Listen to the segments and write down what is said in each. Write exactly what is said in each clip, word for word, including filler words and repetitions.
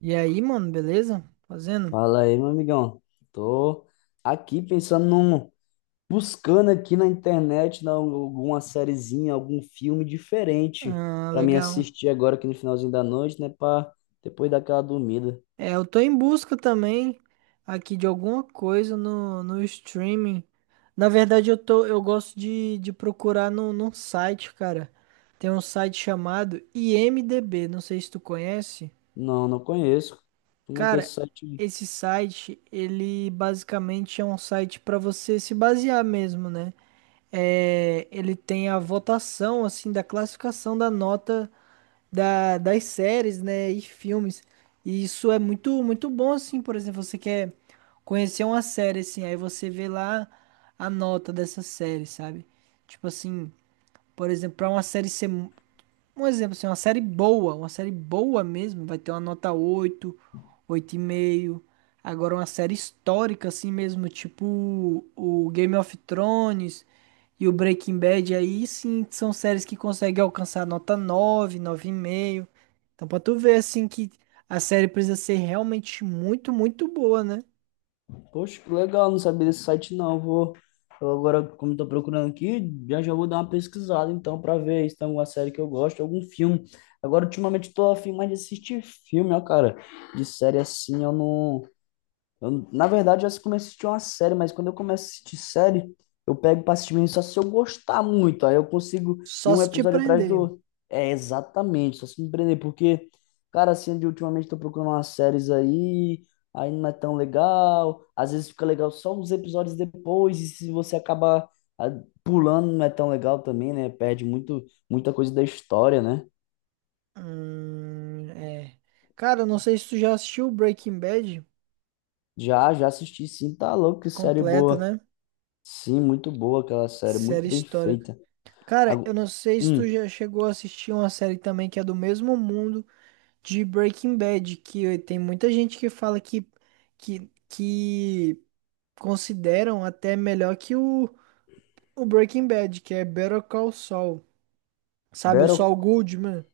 E aí, mano, beleza? Fazendo? Fala aí, meu amigão. Tô aqui pensando num, buscando aqui na internet na- alguma sériezinha, algum filme diferente Ah, pra mim legal. assistir agora aqui no finalzinho da noite, né, pra depois daquela dormida. É, eu tô em busca também aqui de alguma coisa no, no streaming. Na verdade, eu tô, eu gosto de, de procurar no, num site, cara. Tem um site chamado I M D B, não sei se tu conhece. Não, não conheço. Como é que é Cara, esse site? esse site, ele basicamente é um site pra você se basear mesmo, né? É, ele tem a votação, assim, da classificação da nota da, das séries, né, e filmes. E isso é muito, muito bom, assim, por exemplo, você quer conhecer uma série, assim, aí você vê lá a nota dessa série, sabe? Tipo assim, por exemplo, para uma série ser, mu- um exemplo, assim, uma série boa, uma série boa mesmo, vai ter uma nota oito, oito e meio. Agora, uma série histórica, assim mesmo, tipo o Game of Thrones, e o Breaking Bad, aí sim, são séries que conseguem alcançar nota nove, nove e meio. Então pra tu ver assim que a série precisa ser realmente muito, muito boa, né? Poxa, que legal, não sabia desse site não. Vou eu agora, como tô procurando aqui, já já vou dar uma pesquisada então pra ver se tem alguma série que eu gosto, algum filme. Agora ultimamente tô afim mais de assistir filme, ó, cara. De série assim, eu não. Eu, na verdade, eu comecei a assistir uma série, mas quando eu começo a assistir série, eu pego pra assistir mesmo só se eu gostar muito. Aí eu consigo ir Só um se te episódio atrás do prender. outro. É, exatamente, só se me prender, porque, cara, assim, de ultimamente tô procurando umas séries aí, aí não é tão legal. Às vezes fica legal só uns episódios depois, e se você acabar, ah, pulando, não é tão legal também, né? Perde muito, muita coisa da história, né? Hum, é. Cara, eu não sei se tu já assistiu Breaking Bad Já, já assisti, sim, tá louco, que série completa, boa. né? Sim, muito boa aquela Que série, muito série bem histórica. feita. Cara, eu Agu- não sei se tu Hum, já chegou a assistir uma série também que é do mesmo mundo de Breaking Bad, que tem muita gente que fala que, que, que consideram até melhor que o, o Breaking Bad, que é Better Call Saul. Sabe, o Battle? Saul Goodman,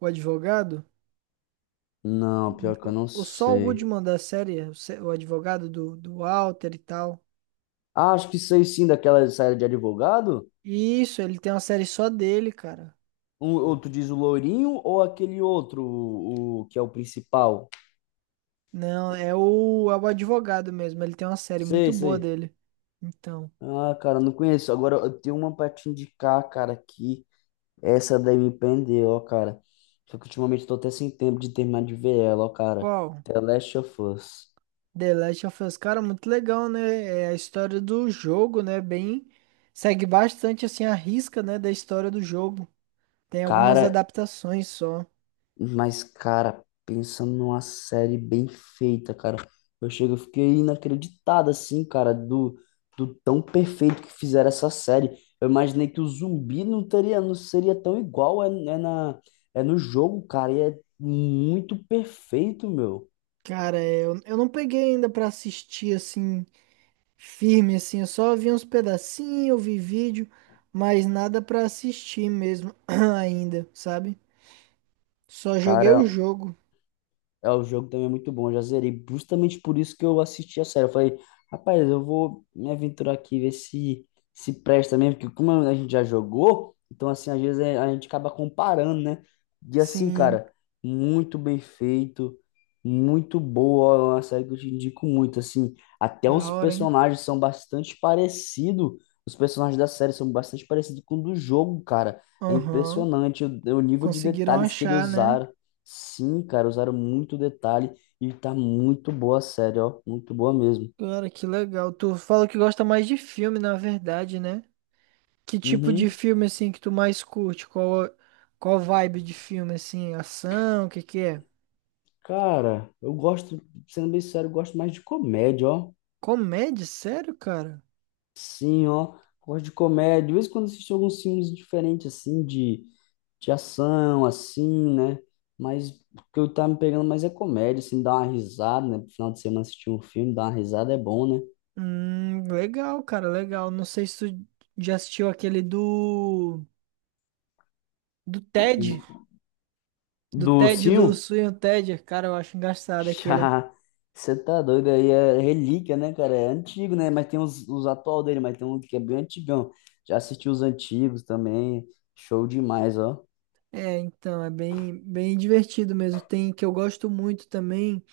o advogado? Não, pior que eu O, não o Saul sei. Goodman da série, o, se- o advogado do, do Walter e tal. Ah, acho que sei sim daquela série de advogado. Isso, ele tem uma série só dele, cara. Um, ou tu diz o loirinho ou aquele outro, o, o que é o principal? Não, é o, é o advogado mesmo. Ele tem uma série Sei, muito boa sei. dele. Então, Ah, cara, não conheço. Agora eu tenho uma pra te indicar, cara, que essa daí me prendeu, ó, cara. Só que ultimamente eu tô até sem tempo de terminar de ver ela, ó, cara. qual? The Last of Us. The Last of Us, cara, muito legal, né? É a história do jogo, né? Bem, segue bastante assim a risca, né, da história do jogo. Tem algumas Cara, adaptações só. mas, cara, pensando numa série bem feita, cara, eu chego, eu fiquei inacreditado, assim, cara, do, do tão perfeito que fizeram essa série. Eu imaginei que o zumbi não teria, não seria tão igual é, é na, é no jogo, cara, e é muito perfeito, meu. Cara, é, eu, eu não peguei ainda pra assistir assim, firme assim. Eu só vi uns pedacinhos, eu vi vídeo, mas nada pra assistir mesmo ainda, sabe? Só joguei o Cara, jogo. é, o jogo também é muito bom, eu já zerei. Justamente por isso que eu assisti a série. Eu falei, rapaz, eu vou me aventurar aqui, ver se se presta mesmo, porque como a gente já jogou, então assim, às vezes é- a gente acaba comparando, né? E assim, Sim, cara, muito bem feito, muito boa, é uma série que eu te indico muito, assim, até da os hora, hein? personagens são bastante parecidos, os personagens da série são bastante parecidos com o do jogo, cara. É Aham. impressionante o, o nível de Conseguiram detalhes que ele achar, né? usaram. Sim, cara, usaram muito detalhe e tá muito boa a série, ó. Muito boa mesmo. Cara, que legal. Tu fala que gosta mais de filme, na verdade, né? Que tipo de Uhum. filme assim que tu mais curte? Qual qual vibe de filme assim? Ação, o que que é? Cara, eu gosto, sendo bem sério, eu gosto mais de comédia, ó. Comédia? Sério, cara? Sim, ó. Gosto de comédia. De vez em quando assisto alguns filmes diferentes, assim, de, de ação, assim, né? Mas o que eu tava me pegando mais é comédia, assim, dar uma risada, né? No final de semana assistir um filme, dar uma risada é bom, né? Hum, legal, cara, legal. Não sei se tu já assistiu aquele do do Ted, do Do Ted do Sil? Sweeney Ted. Cara, eu acho engraçado aquele. Já, você tá doido aí, é relíquia, né, cara? É antigo, né? Mas tem os, os atual dele, mas tem um que é bem antigão. Já assisti os antigos também, show demais, ó. É, então, é bem bem divertido mesmo. Tem que eu gosto muito também,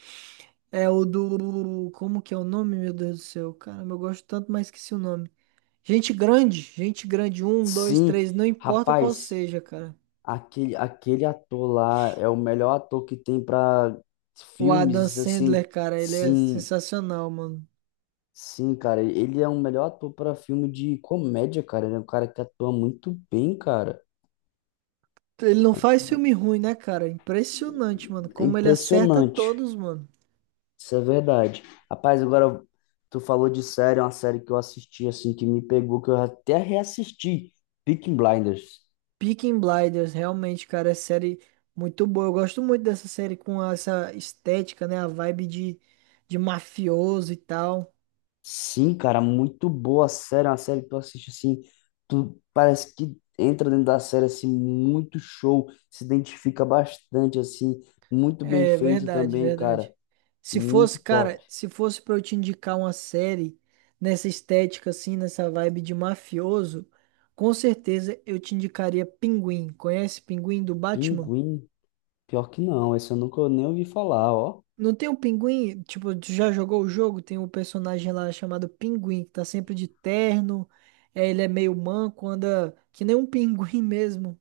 é o do como que é o nome, meu Deus do céu. Caramba, eu gosto tanto, mas esqueci o nome. Gente grande, gente grande, um, dois, Sim, três, não importa qual rapaz, seja, cara. aquele, aquele ator lá é o melhor ator que tem pra O Adam filmes, assim. Sandler, cara, ele é Sim, sensacional, mano. sim, cara, ele é o melhor ator pra filme de comédia, cara. Ele é um cara que atua muito bem, cara. Ele não faz filme ruim, né, cara? Impressionante, mano. É Como ele acerta impressionante. todos, mano. Isso é verdade. Rapaz, agora tu falou de série, é uma série que eu assisti assim que me pegou, que eu até reassisti, Peaky Blinders. Peaky Blinders, realmente, cara, é série muito boa. Eu gosto muito dessa série com essa estética, né? A vibe de, de mafioso e tal. Sim, cara, muito boa a série, é uma série que tu assiste assim, tu parece que entra dentro da série assim muito show, se identifica bastante assim, muito bem É feito verdade, também, verdade. cara, Se fosse, muito cara, top. se fosse pra eu te indicar uma série nessa estética, assim, nessa vibe de mafioso, com certeza eu te indicaria Pinguim. Conhece Pinguim do Batman? Pinguim, pior que não, esse eu nunca nem ouvi falar, ó. Não tem o pinguim? Tipo, tu já jogou o jogo? Tem um personagem lá chamado Pinguim, que tá sempre de terno. É, ele é meio manco, anda que nem um pinguim mesmo.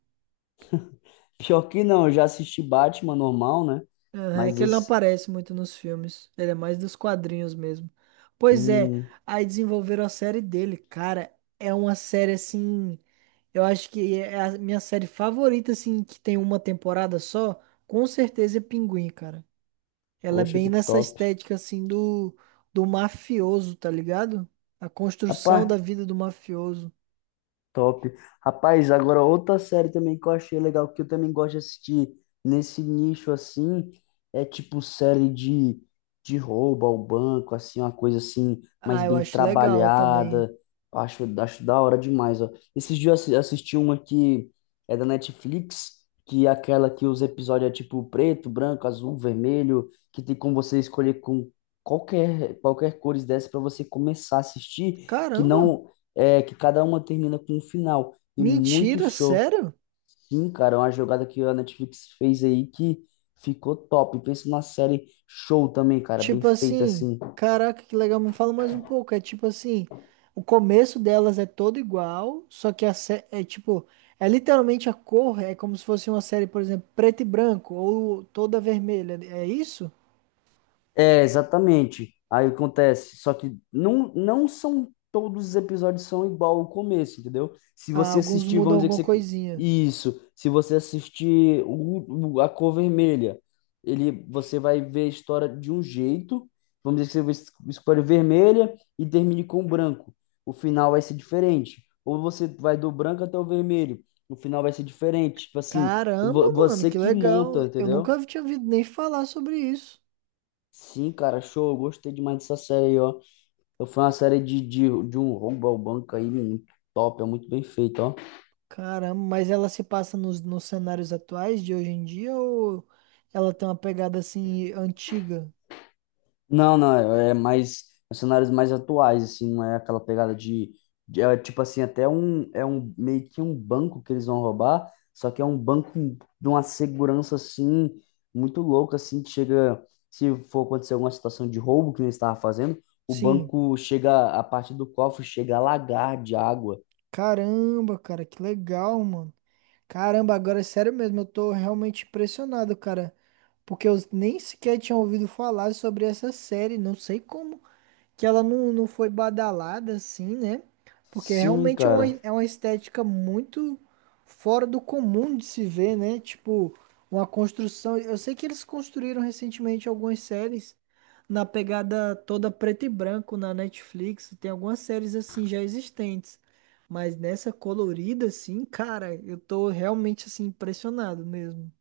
Pior que não, eu já assisti Batman normal, né? Aham, é Mas que ele não esse aparece muito nos filmes. Ele é mais dos quadrinhos mesmo. Pois é, hum, aí desenvolveram a série dele. Cara, é uma série assim. Eu acho que é a minha série favorita, assim, que tem uma temporada só. Com certeza é Pinguim, cara. Ela é poxa, bem que nessa top. estética assim do, do mafioso, tá ligado? A construção Rapaz, da vida do mafioso. top. Rapaz, agora outra série também que eu achei legal, que eu também gosto de assistir nesse nicho assim, é tipo série de, de roubo ao banco, assim, uma coisa assim, mais Ah, eu bem acho legal também. trabalhada. Eu acho, acho da hora demais, ó. Esses dias eu assi- assisti uma que é da Netflix, que é aquela que os episódios é tipo preto, branco, azul, vermelho, que tem como você escolher com qualquer, qualquer cores dessas pra você começar a assistir que Caramba! não. É, que cada uma termina com um final. E muito Mentira, show. sério? Sim, cara, é uma jogada que a Netflix fez aí que ficou top. Pensa numa série show também, cara, bem Tipo feita assim, assim. caraca, que legal, me fala mais um pouco. É tipo assim, o começo delas é todo igual, só que a sé- é tipo, é literalmente a cor, é como se fosse uma série, por exemplo, preto e branco, ou toda vermelha. É isso? É, exatamente. Aí acontece, só que não, não são todos os episódios são igual ao começo, entendeu? Se Ah, você alguns assistir, mudam vamos dizer que alguma você... coisinha. Isso, se você assistir o, o- a cor vermelha, ele, você vai ver a história de um jeito, vamos dizer que você vê a história vermelha e termine com o branco. O final vai ser diferente. Ou você vai do branco até o vermelho, o final vai ser diferente. Tipo assim, Caramba, vo- mano, você que que monta, legal. Eu entendeu? nunca tinha ouvido nem falar sobre isso. Sim, cara, show. Eu gostei demais dessa série aí, ó, eu fui uma série de, de, de um roubo ao banco aí muito top, é muito bem feito, ó. Caramba, mas ela se passa nos, nos cenários atuais de hoje em dia ou ela tem uma pegada assim antiga? Não, não, é é mais é cenários mais atuais, assim, não é aquela pegada de, de- é, tipo assim, até um é um meio que um banco que eles vão roubar, só que é um banco de uma segurança assim muito louca, assim, que chega se for acontecer alguma situação de roubo que eles estavam fazendo, o Sim. banco chega, a parte do cofre chega a lagar de água. Caramba, cara, que legal, mano. Caramba, agora é sério mesmo, eu tô realmente impressionado, cara, porque eu nem sequer tinha ouvido falar sobre essa série, não sei como que ela não, não foi badalada assim, né? Porque Sim, realmente é uma, cara. é uma estética muito fora do comum de se ver, né? Tipo, uma construção. Eu sei que eles construíram recentemente algumas séries na pegada toda preto e branco na Netflix. Tem algumas séries assim já existentes. Mas nessa colorida, assim, cara, eu tô realmente assim impressionado mesmo.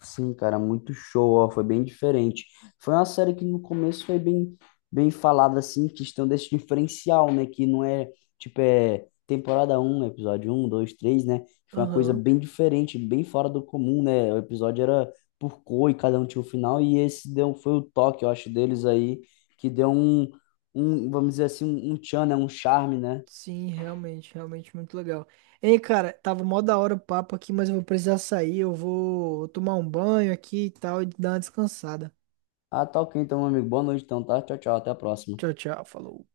Sim, cara, muito show, ó, foi bem diferente. Foi uma série que no começo foi bem, bem falada, assim, questão desse diferencial, né? Que não é, tipo, é temporada um episódio um dois três né? Foi uma coisa Aham. bem diferente, bem fora do comum, né? O episódio era por cor e cada um tinha um final, e esse deu, foi o toque, eu acho, deles aí, que deu um, um vamos dizer assim, um, um tchan, né? Um charme, né? Sim, realmente, realmente muito legal. Ei, cara, tava mó da hora o papo aqui, mas eu vou precisar sair. Eu vou tomar um banho aqui e tal e dar uma descansada. Ah, tá ok, então, meu amigo. Boa noite, então, tá? Tchau, tchau, até a próxima. Tchau, tchau, falou.